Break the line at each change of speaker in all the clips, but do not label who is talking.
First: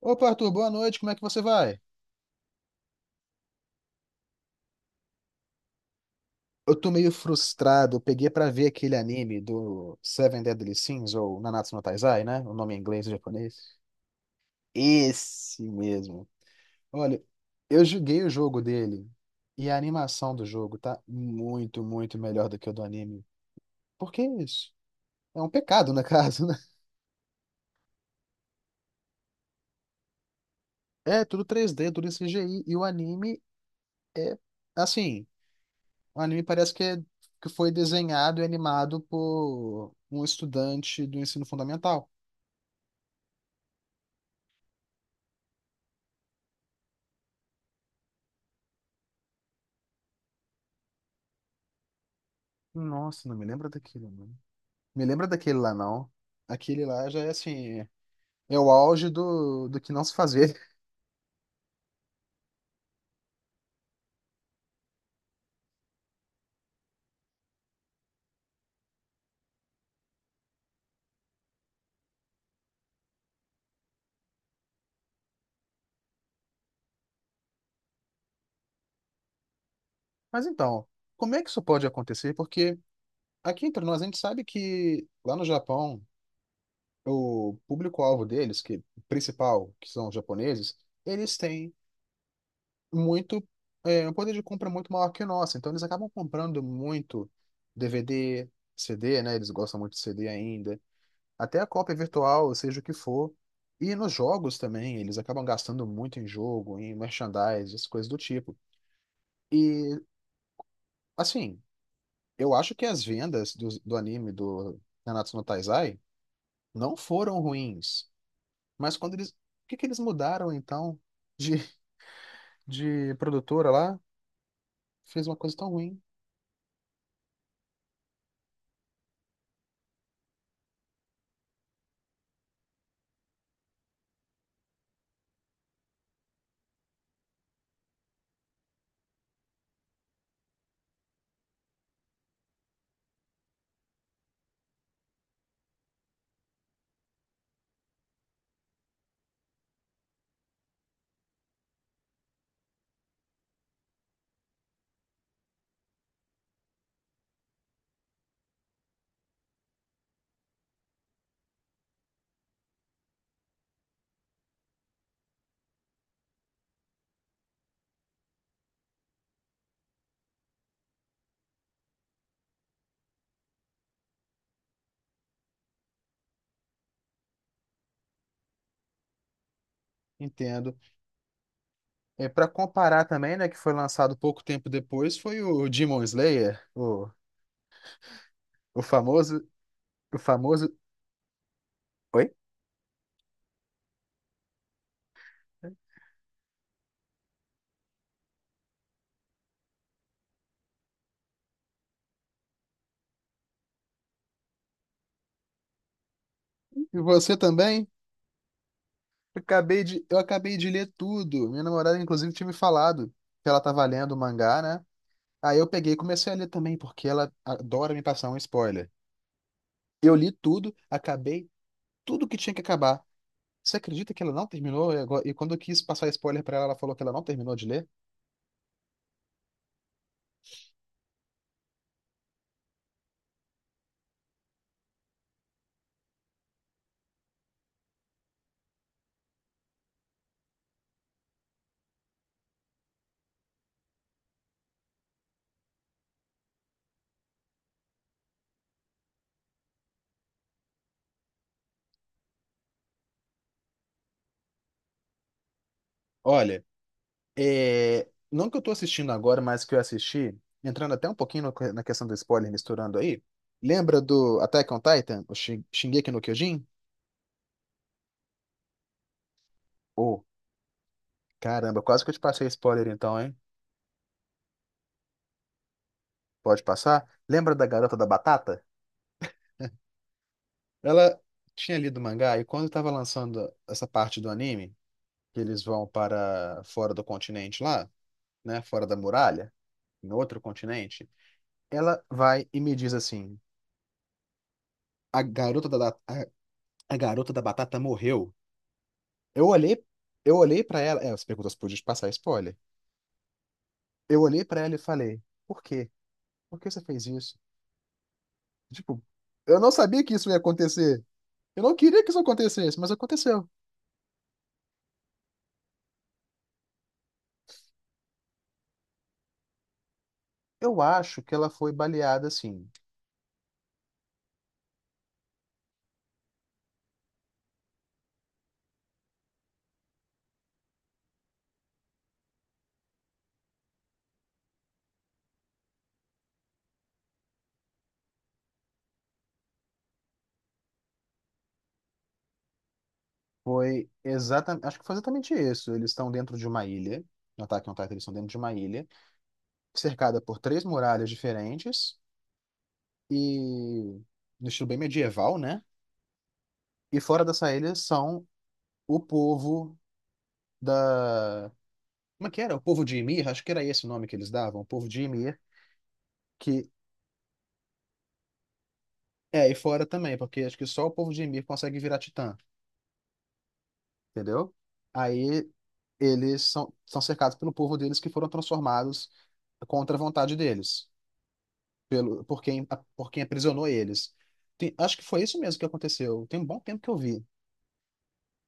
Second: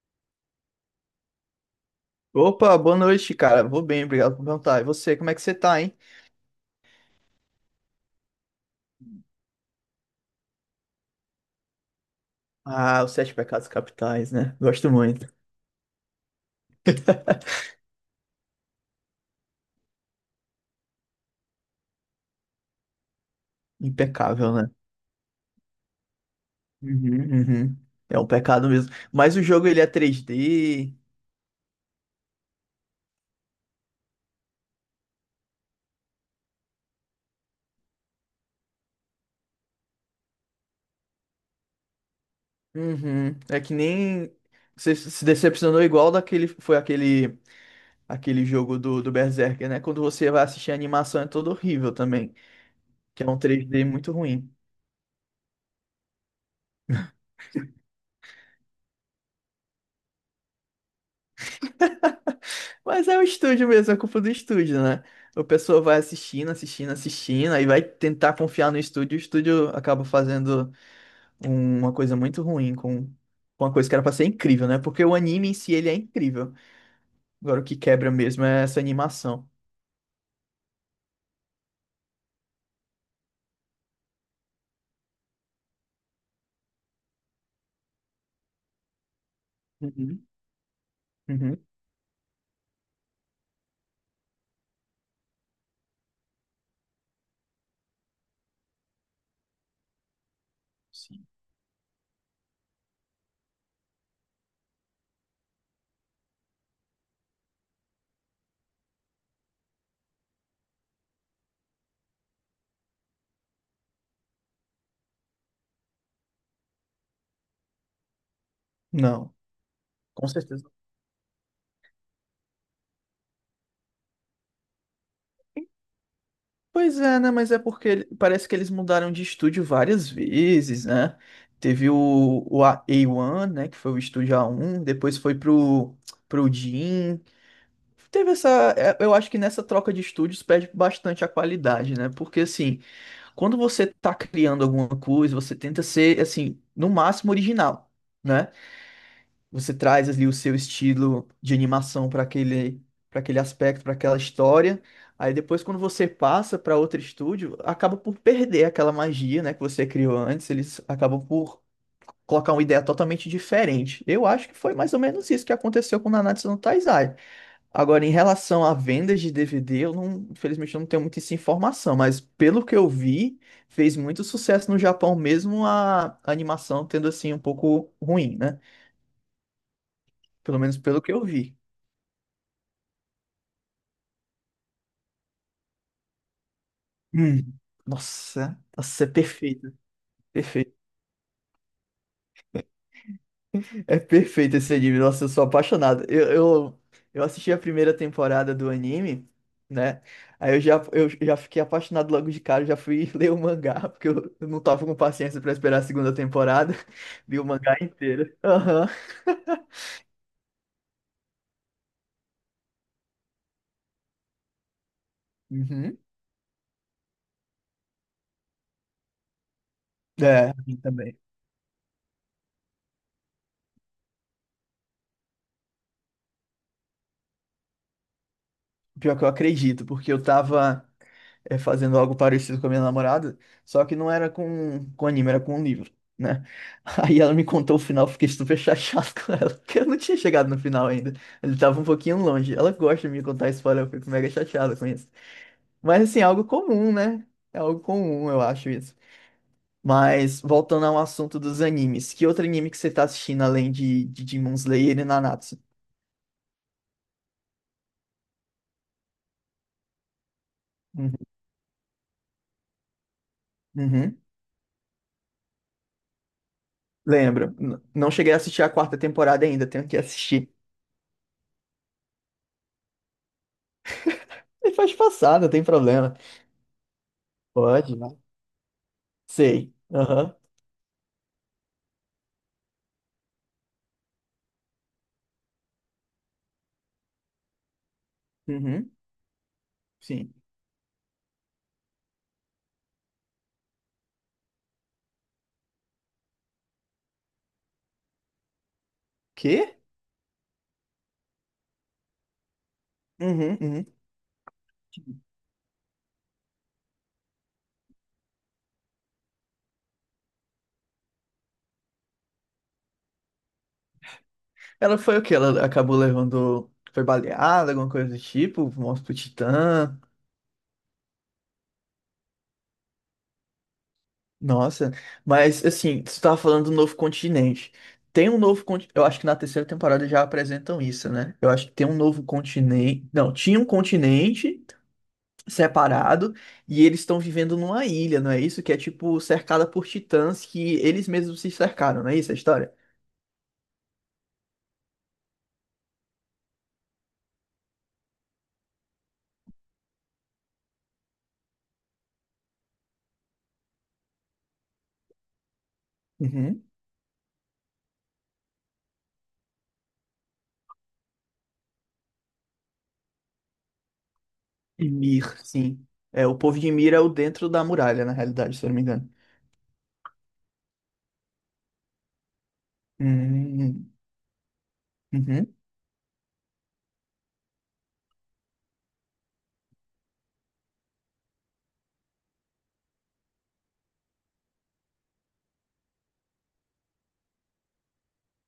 Opa, Arthur, boa noite, como é que você vai?
Opa, boa noite, cara. Vou bem, obrigado por perguntar. E você, como é que você tá, hein?
Eu tô meio frustrado, eu peguei pra ver aquele anime do Seven Deadly Sins, ou Nanatsu no Taizai, né? O nome em
Ah,
inglês e
os Sete Pecados
japonês.
Capitais, né? Gosto muito.
Esse mesmo. Olha, eu joguei o jogo dele, e a animação do jogo tá muito melhor do que o do anime. Por que
Impecável,
isso?
né?
É um pecado, na casa? né?
Uhum, uhum. É um pecado mesmo. Mas o jogo, ele é 3D.
É, tudo três d tudo CGI, e o anime é, assim, o anime parece que que foi desenhado e animado por um estudante do ensino fundamental.
Uhum. É que nem... Você se decepcionou igual daquele... Foi aquele... Aquele jogo do Berserker, né? Quando você vai assistir a animação é todo horrível também. Que é
Nossa, não
um
me lembra
3D
daquele,
muito
não.
ruim.
Me lembra daquele lá, não. Aquele lá já é assim, é o auge do que não se fazer.
Mas é o estúdio mesmo, é culpa do estúdio, né? O pessoal vai assistindo, assistindo, assistindo, aí vai tentar confiar no estúdio, o estúdio acaba fazendo uma coisa muito ruim com uma coisa que era pra ser incrível, né? Porque o anime em si, ele é incrível. Agora, o que quebra mesmo é essa animação.
Mas então, como é que isso pode acontecer? Porque aqui entre nós a gente sabe que lá no Japão, o público-alvo deles, que principal, que são os
Uhum.
japoneses, eles
Uhum.
têm muito, um poder de compra muito maior que o nosso. Então eles acabam comprando muito DVD, CD, né? Eles gostam muito de CD ainda.
Sim.
Até a cópia virtual, seja o que for. E nos jogos também, eles acabam gastando muito em jogo, em merchandise, essas coisas do tipo. E, assim, eu acho que as vendas do anime do Nanatsu no Taizai não foram ruins. Mas quando eles.
Não,
O que que eles
com
mudaram
certeza.
então de, de produtora lá? Fez uma coisa tão ruim.
Pois é, né? Mas é porque parece que eles mudaram de estúdio várias vezes, né? Teve o, A1, né? Que foi o estúdio A1, depois foi pro Jim. Teve essa. Eu acho que nessa troca de estúdios perde bastante a qualidade, né? Porque, assim, quando você tá criando alguma coisa, você tenta ser, assim, no máximo original, né? Você traz ali o seu estilo de animação para aquele aspecto, para aquela história. Aí depois, quando você passa para outro estúdio, acaba por perder aquela magia, né, que você criou antes. Eles acabam por colocar uma ideia totalmente diferente. Eu acho que foi mais ou menos isso que aconteceu com Nanatsu no Taizai. Agora, em relação a vendas de DVD, eu não, infelizmente eu não tenho muita essa informação, mas pelo que eu vi, fez muito sucesso no Japão, mesmo a animação tendo assim um pouco ruim, né? Pelo
Entendo.
menos pelo que eu vi.
É, para comparar também, né, que foi lançado pouco tempo depois, foi o Demon Slayer,
Hum. Nossa,
o
nossa, é
famoso,
perfeito,
o famoso.
perfeito.
Oi?
É perfeito esse anime, nossa, eu sou apaixonado. Eu assisti a primeira temporada do anime, né? Aí eu já fiquei apaixonado logo de cara, já fui ler o mangá, porque eu não tava com paciência pra esperar a segunda temporada.
E você
Vi o mangá
também?
inteiro. Aham.
Eu acabei de ler tudo. Minha namorada, inclusive, tinha me falado que ela tava lendo o mangá, né? Aí eu peguei e
Uhum.
comecei a ler também, porque ela adora me passar um spoiler. Eu li
É, a
tudo,
mim também.
acabei tudo que tinha que acabar. Você acredita que ela não terminou? E agora- e quando eu quis passar spoiler pra ela, ela falou que ela não terminou de ler?
Pior que eu acredito, porque eu tava. Fazendo algo parecido com a minha namorada, só que não era com anime, era com um livro, né? Aí ela me contou o final, eu fiquei super chateado com ela, porque eu não tinha chegado no final ainda. Ele tava um pouquinho longe. Ela gosta de me contar spoiler, eu fico mega chateado com isso. Mas assim, é algo comum, né? É algo comum, eu acho isso. Mas voltando ao assunto dos animes, que outro anime que você tá assistindo além de Demon Slayer e Nanatsu?
Olha. É, não que eu tô assistindo agora, mas que eu assisti, entrando até
Uhum.
um pouquinho no- na questão do spoiler, misturando aí. Lembra
Uhum.
do Attack on Titan? O Shingeki no Kyojin?
Lembro. Não cheguei a assistir a quarta temporada ainda, tenho que
Oh,
assistir.
caramba, quase que eu te passei spoiler então, hein?
E faz passar, não tem problema.
Pode passar? Lembra da garota
Pode,
da
né?
batata?
Sei. Aham.
Ela tinha lido o mangá e quando estava lançando essa parte do anime, que eles vão para fora do continente lá, né? Fora
Uhum,
da muralha, em
sim.
outro continente, ela vai e me diz assim: a garota da, a a garota da batata morreu. Eu
Quê?
olhei, eu olhei para ela. É, você perguntou se podia te passar spoiler.
Uhum, uhum.
Eu olhei pra ela e falei: por quê? Por que você fez isso? Tipo, eu não sabia que isso ia acontecer. Eu não queria que isso acontecesse, mas aconteceu.
Ela foi o quê? Ela acabou levando. Foi baleada, alguma coisa do tipo? Morte pro Titã.
Eu acho que ela foi baleada assim.
Nossa. Mas, assim, você tava falando do novo continente. Tem um novo continente. Eu acho que na terceira temporada já apresentam isso, né? Eu acho que tem um novo continente. Não, tinha um continente separado e eles estão vivendo numa ilha, não é isso? Que é tipo cercada por titãs que eles mesmos se cercaram, não é isso a história?
Foi exatamente. Acho que foi exatamente isso. Eles estão dentro de uma ilha. No Attack on Titan, eles estão dentro de uma ilha, cercada por três muralhas diferentes e. no estilo bem medieval, né?
Uhum.
E fora dessa ilha são o povo da como é que era? O povo de Ymir? Acho que era esse o nome que eles davam, o povo de
Ymir,
Ymir,
sim. É, o povo
que
de Ymir é o dentro da muralha, na realidade, se eu não me engano.
é, e fora também, porque acho que só o povo de Ymir consegue virar titã,
Hum,
entendeu? Aí
uhum.
eles são cercados pelo povo deles que foram transformados contra a vontade deles, pelo, por quem, por quem aprisionou eles. Acho que foi isso mesmo que aconteceu. Tem um bom tempo que eu vi.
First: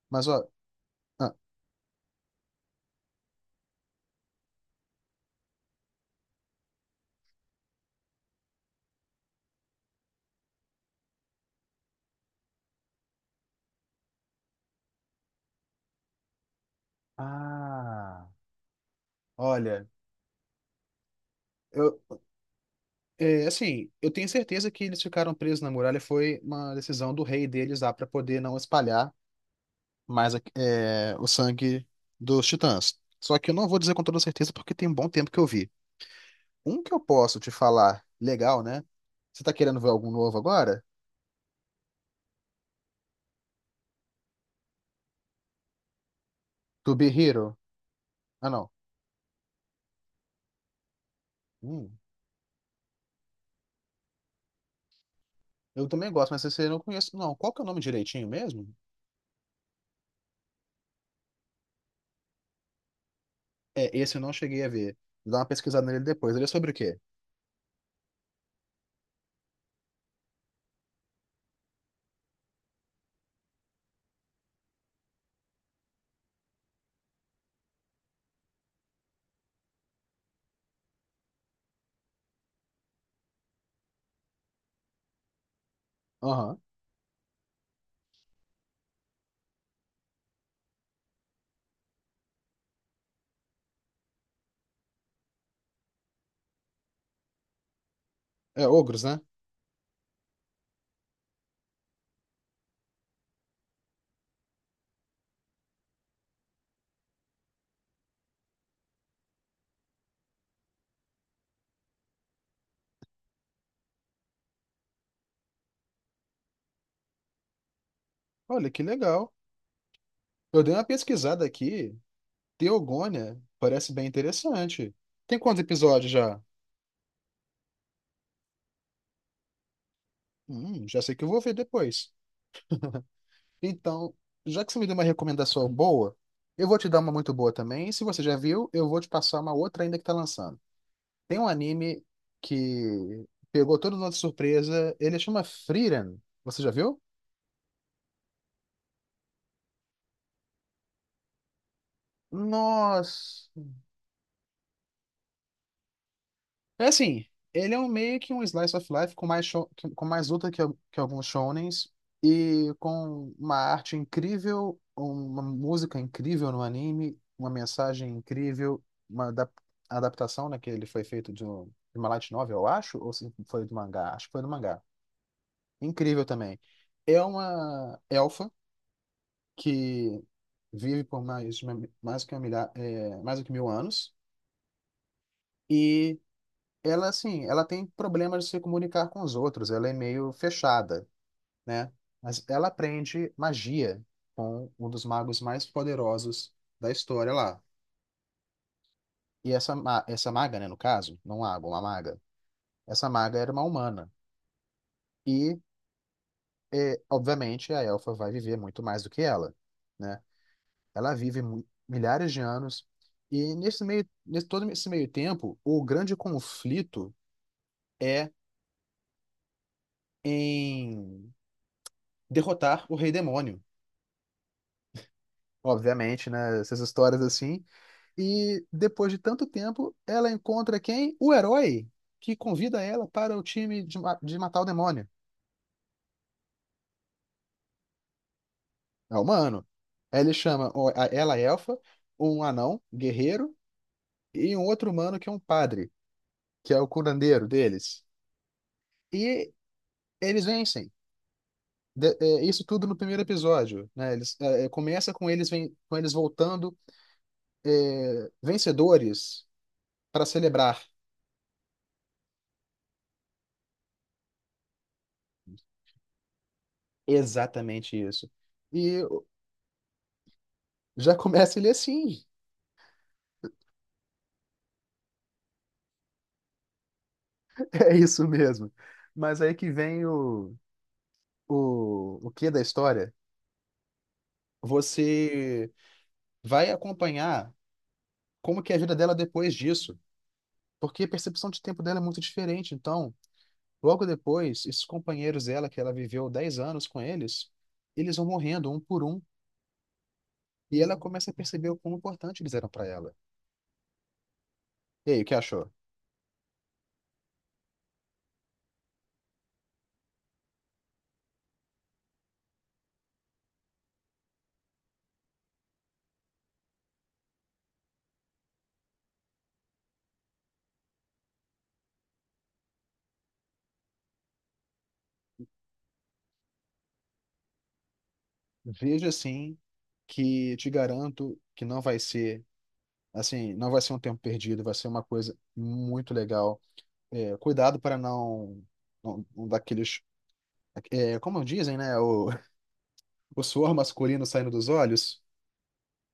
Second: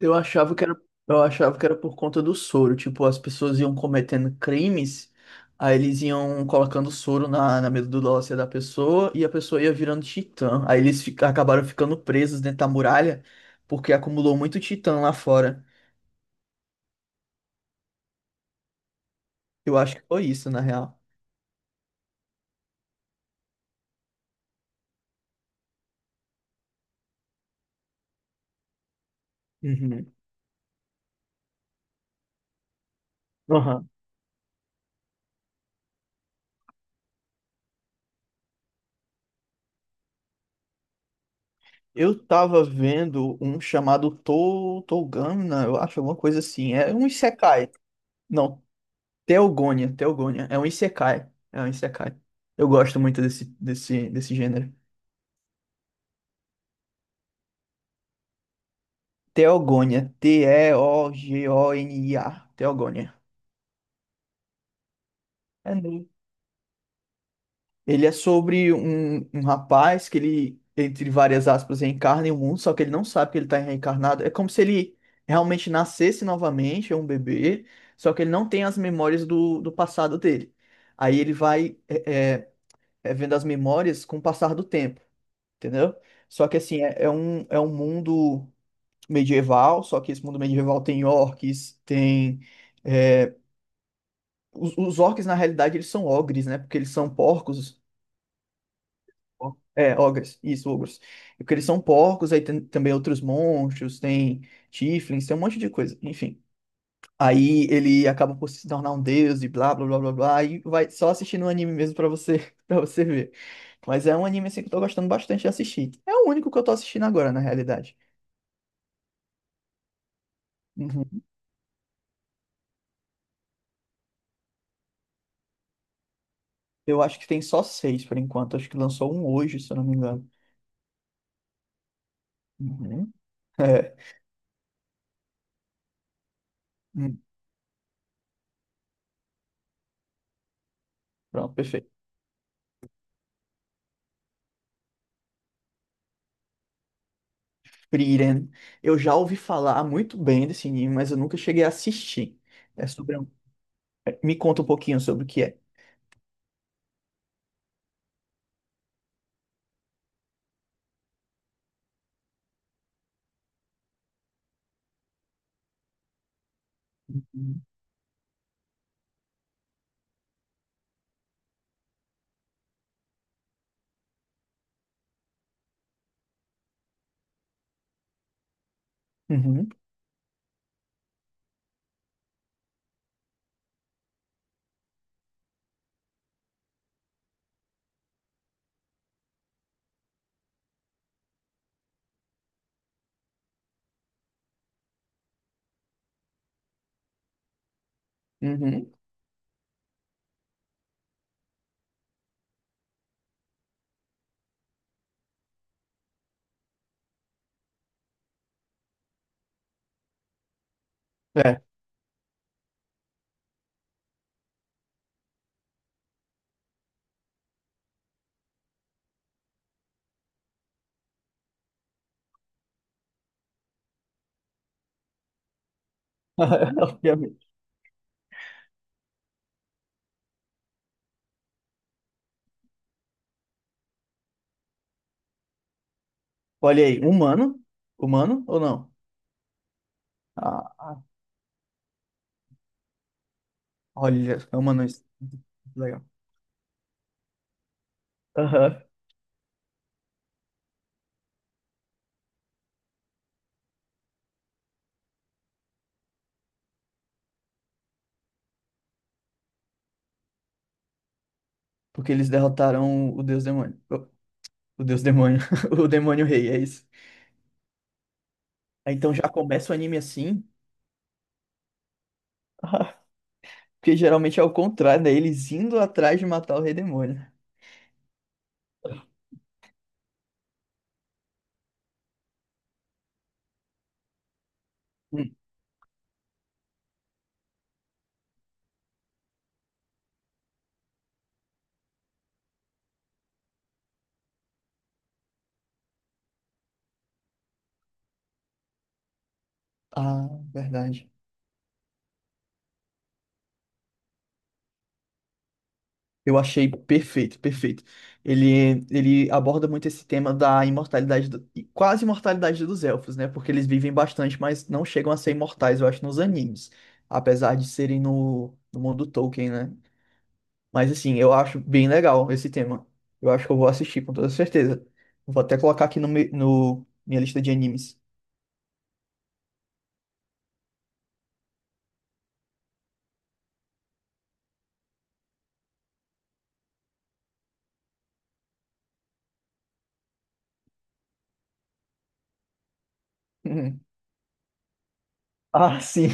Eu
Mas, ó.
achava que era, eu
Ah,
achava que era por conta do soro. Tipo, as pessoas iam cometendo crimes, aí eles iam colocando soro na medula óssea da pessoa e a pessoa ia virando titã. Aí acabaram ficando presos dentro da muralha porque acumulou muito titã lá fora.
ah,
Eu
olha,
acho que foi isso, na real.
eu. É, assim, eu tenho certeza que eles ficaram presos na muralha foi uma decisão do rei deles lá para poder não espalhar
Uhum.
mas é, o sangue dos Titãs. Só que eu não vou dizer com toda certeza porque tem um bom tempo que eu vi. Um que eu posso te falar legal, né? Você tá querendo ver algum novo agora?
Eu tava vendo um chamado Togana, eu acho, alguma coisa assim. É
To
um
Be Hero.
isekai.
Ah,
Não,
não.
Teogonia, Teogonia. É um isekai. É um
Hum,
isekai. Eu gosto muito desse gênero.
eu também gosto, mas esse eu não conheço. Não, qual que é o nome direitinho mesmo?
Teogonia. T-E-O-G-O-N-I-A. Teogonia.
É, esse eu não cheguei a ver. Vou dar uma
É
pesquisada nele depois. Ele é sobre o quê?
Ele é sobre um, um rapaz que ele, entre várias aspas, reencarna em um mundo, só que ele não sabe que ele está reencarnado. É como se ele realmente nascesse novamente, é um bebê, só que ele não tem as memórias do passado dele. Aí ele vai vendo as memórias com o passar do tempo, entendeu? Só que
Aham.
assim, é um mundo medieval, só que esse mundo medieval tem orques, tem. é, os orques, na realidade, eles são ogres, né? Porque eles são porcos.
É ogros, né?
É, ogres, isso, ogros. E porque eles são porcos, aí tem também outros monstros, tem tieflings, tem um monte de coisa, enfim. Aí ele acaba por se tornar um deus e blá blá blá blá blá, e vai só assistindo o anime mesmo pra você, para você ver. Mas é um anime assim que eu tô gostando bastante de assistir. É o único que eu tô assistindo agora, na realidade.
Olha, que legal. Eu dei uma
Uhum.
pesquisada aqui. Teogônia parece bem interessante. Tem quantos episódios já?
Eu acho que tem só seis por enquanto, acho que lançou um hoje, se eu não me engano.
Já sei que eu vou ver depois.
Uhum. É.
Então, já que você me deu uma recomendação boa, eu vou te dar uma
Hum.
muito boa também. Se você já viu, eu vou te passar uma outra ainda que tá lançando. Tem um
Pronto, perfeito.
anime que pegou todo mundo de surpresa. Ele chama Frieren. Você já viu?
Frieren. Eu já ouvi falar muito bem desse anime, mas eu nunca cheguei a assistir. É sobre um...
Nossa!
Me conta um pouquinho sobre o que é.
É assim, ele é um meio que um slice of life com mais luta que alguns shonens e com uma arte incrível, uma música incrível no anime, uma mensagem incrível, uma adaptação, né, que ele foi feito de uma light novel, eu acho, ou se foi do mangá, acho que foi do mangá. Incrível também. É uma elfa
Uhum,
que vive por mais, de uma- mais que uma milha- é, mais do que mil anos. E ela assim, ela tem problemas de se comunicar com os outros, ela é meio fechada, né? Mas ela aprende magia com um dos magos mais poderosos da história lá.
uhum.
E essa maga, né, no caso, não um mago, uma maga. Essa maga era uma humana e obviamente a elfa vai viver muito mais do que ela, né? Ela vive
É.
milhares de anos e nesse meio, nesse todo esse meio tempo, o grande conflito é em derrotar o rei demônio obviamente, né? Essas histórias
Obviamente.
assim. E depois de tanto tempo, ela encontra quem? O herói que convida ela para o time de matar o demônio.
Olha aí, humano? Humano ou não?
É o humano. Aí ele chama
Ah, ah,
ela é elfa, um anão, guerreiro,
Olha,
e
é
um
humano.
outro
Isso.
humano que é um padre,
Legal.
que é o curandeiro deles.
Aham.
E eles vencem. Isso tudo no primeiro episódio, né? Começa com eles, com eles voltando vencedores para celebrar.
Porque eles derrotaram o Deus Demônio. O Deus Demônio. O Demônio Rei, é isso.
Exatamente isso.
Aí,
E
então já começa o anime assim.
já começa ele assim.
Ah, porque geralmente é o contrário, né? Eles indo atrás de matar o Rei Demônio.
É isso mesmo. Mas aí que vem o quê da história?
Hum.
Você vai acompanhar como que é a vida dela depois disso. Porque a percepção de tempo dela é muito diferente. Então, logo depois, esses companheiros dela, que ela viveu 10 anos com eles, eles vão morrendo um por um.
Ah,
E ela
verdade.
começa a perceber o quão importante eles eram para ela. E aí, o que achou?
Eu achei perfeito, perfeito. Ele aborda muito esse tema da imortalidade, e quase imortalidade dos elfos, né? Porque eles vivem bastante, mas não chegam a ser imortais, eu acho, nos animes. Apesar de serem no mundo Tolkien, né? Mas assim, eu acho bem legal esse tema. Eu acho que eu vou assistir com toda certeza. Vou até colocar aqui no minha lista de animes.
Veja assim que te garanto que não vai ser assim, não vai ser um tempo perdido, vai ser uma coisa muito legal. É, cuidado para não dar aqueles. É, como dizem, né? O, o suor
Uhum.
masculino saindo dos olhos.
Ah, sim,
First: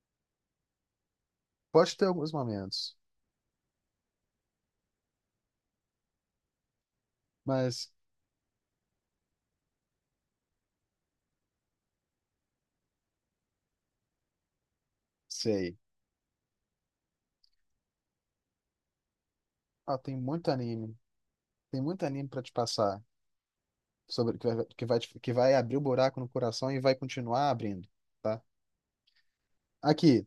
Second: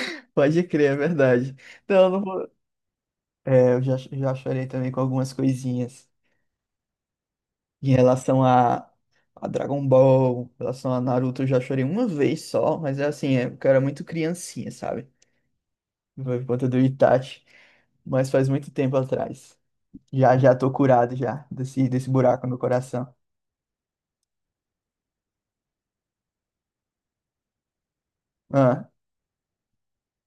pode crer, é verdade.
Pode
Então,
ter
eu não
alguns
vou...
momentos,
É, já chorei também com algumas coisinhas.
mas
Em relação a Dragon Ball, em relação a Naruto, eu já chorei uma vez só, mas é assim, eu era muito criancinha, sabe?
sei.
Por conta do Itachi, mas faz muito tempo atrás.
Ah, tem muito
Já tô
anime.
curado já
Tem muito
desse
anime para
buraco
te
no
passar.
coração.
Sobre, que vai, que vai abrir o buraco no coração e vai continuar abrindo, tá?
Ah,
Aqui,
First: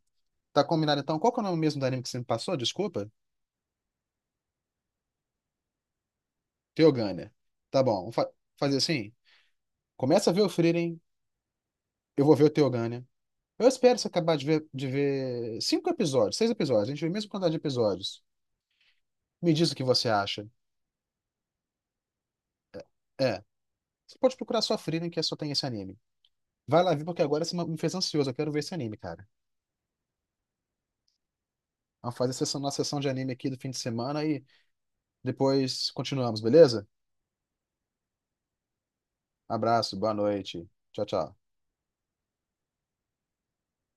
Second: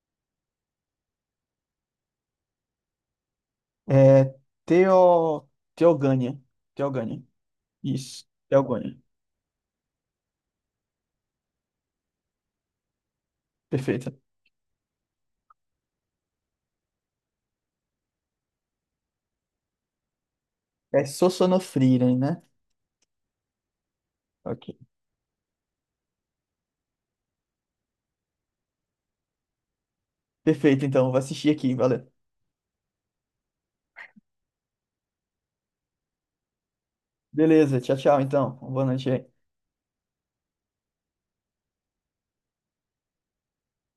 tá combinado então? Qual que é o nome mesmo do anime que você me passou? Desculpa?
é Teo, Teogânia. Teogânia.
Teogânia. Tá bom, vamos
Isso,
fa- fazer
Teogânia.
assim. Começa a ver o Frieren, eu vou ver o Teogânia. Eu espero você
Perfeito.
acabar de ver cinco episódios, seis episódios. A gente vê a mesma quantidade de episódios. Me diz o que você acha.
É Sosonofrieren, né?
É. Você pode procurar
Ok.
sua Freedom, que é só tem esse anime. Vai lá ver, porque agora você me fez ansioso. Eu quero ver esse anime, cara.
Perfeito, então, vou assistir aqui, valeu.
Vamos fazer a sessão, nossa sessão de anime aqui do fim de semana e depois continuamos, beleza?
Beleza, tchau, tchau, então. Boa noite aí.
Abraço, boa noite. Tchau, tchau.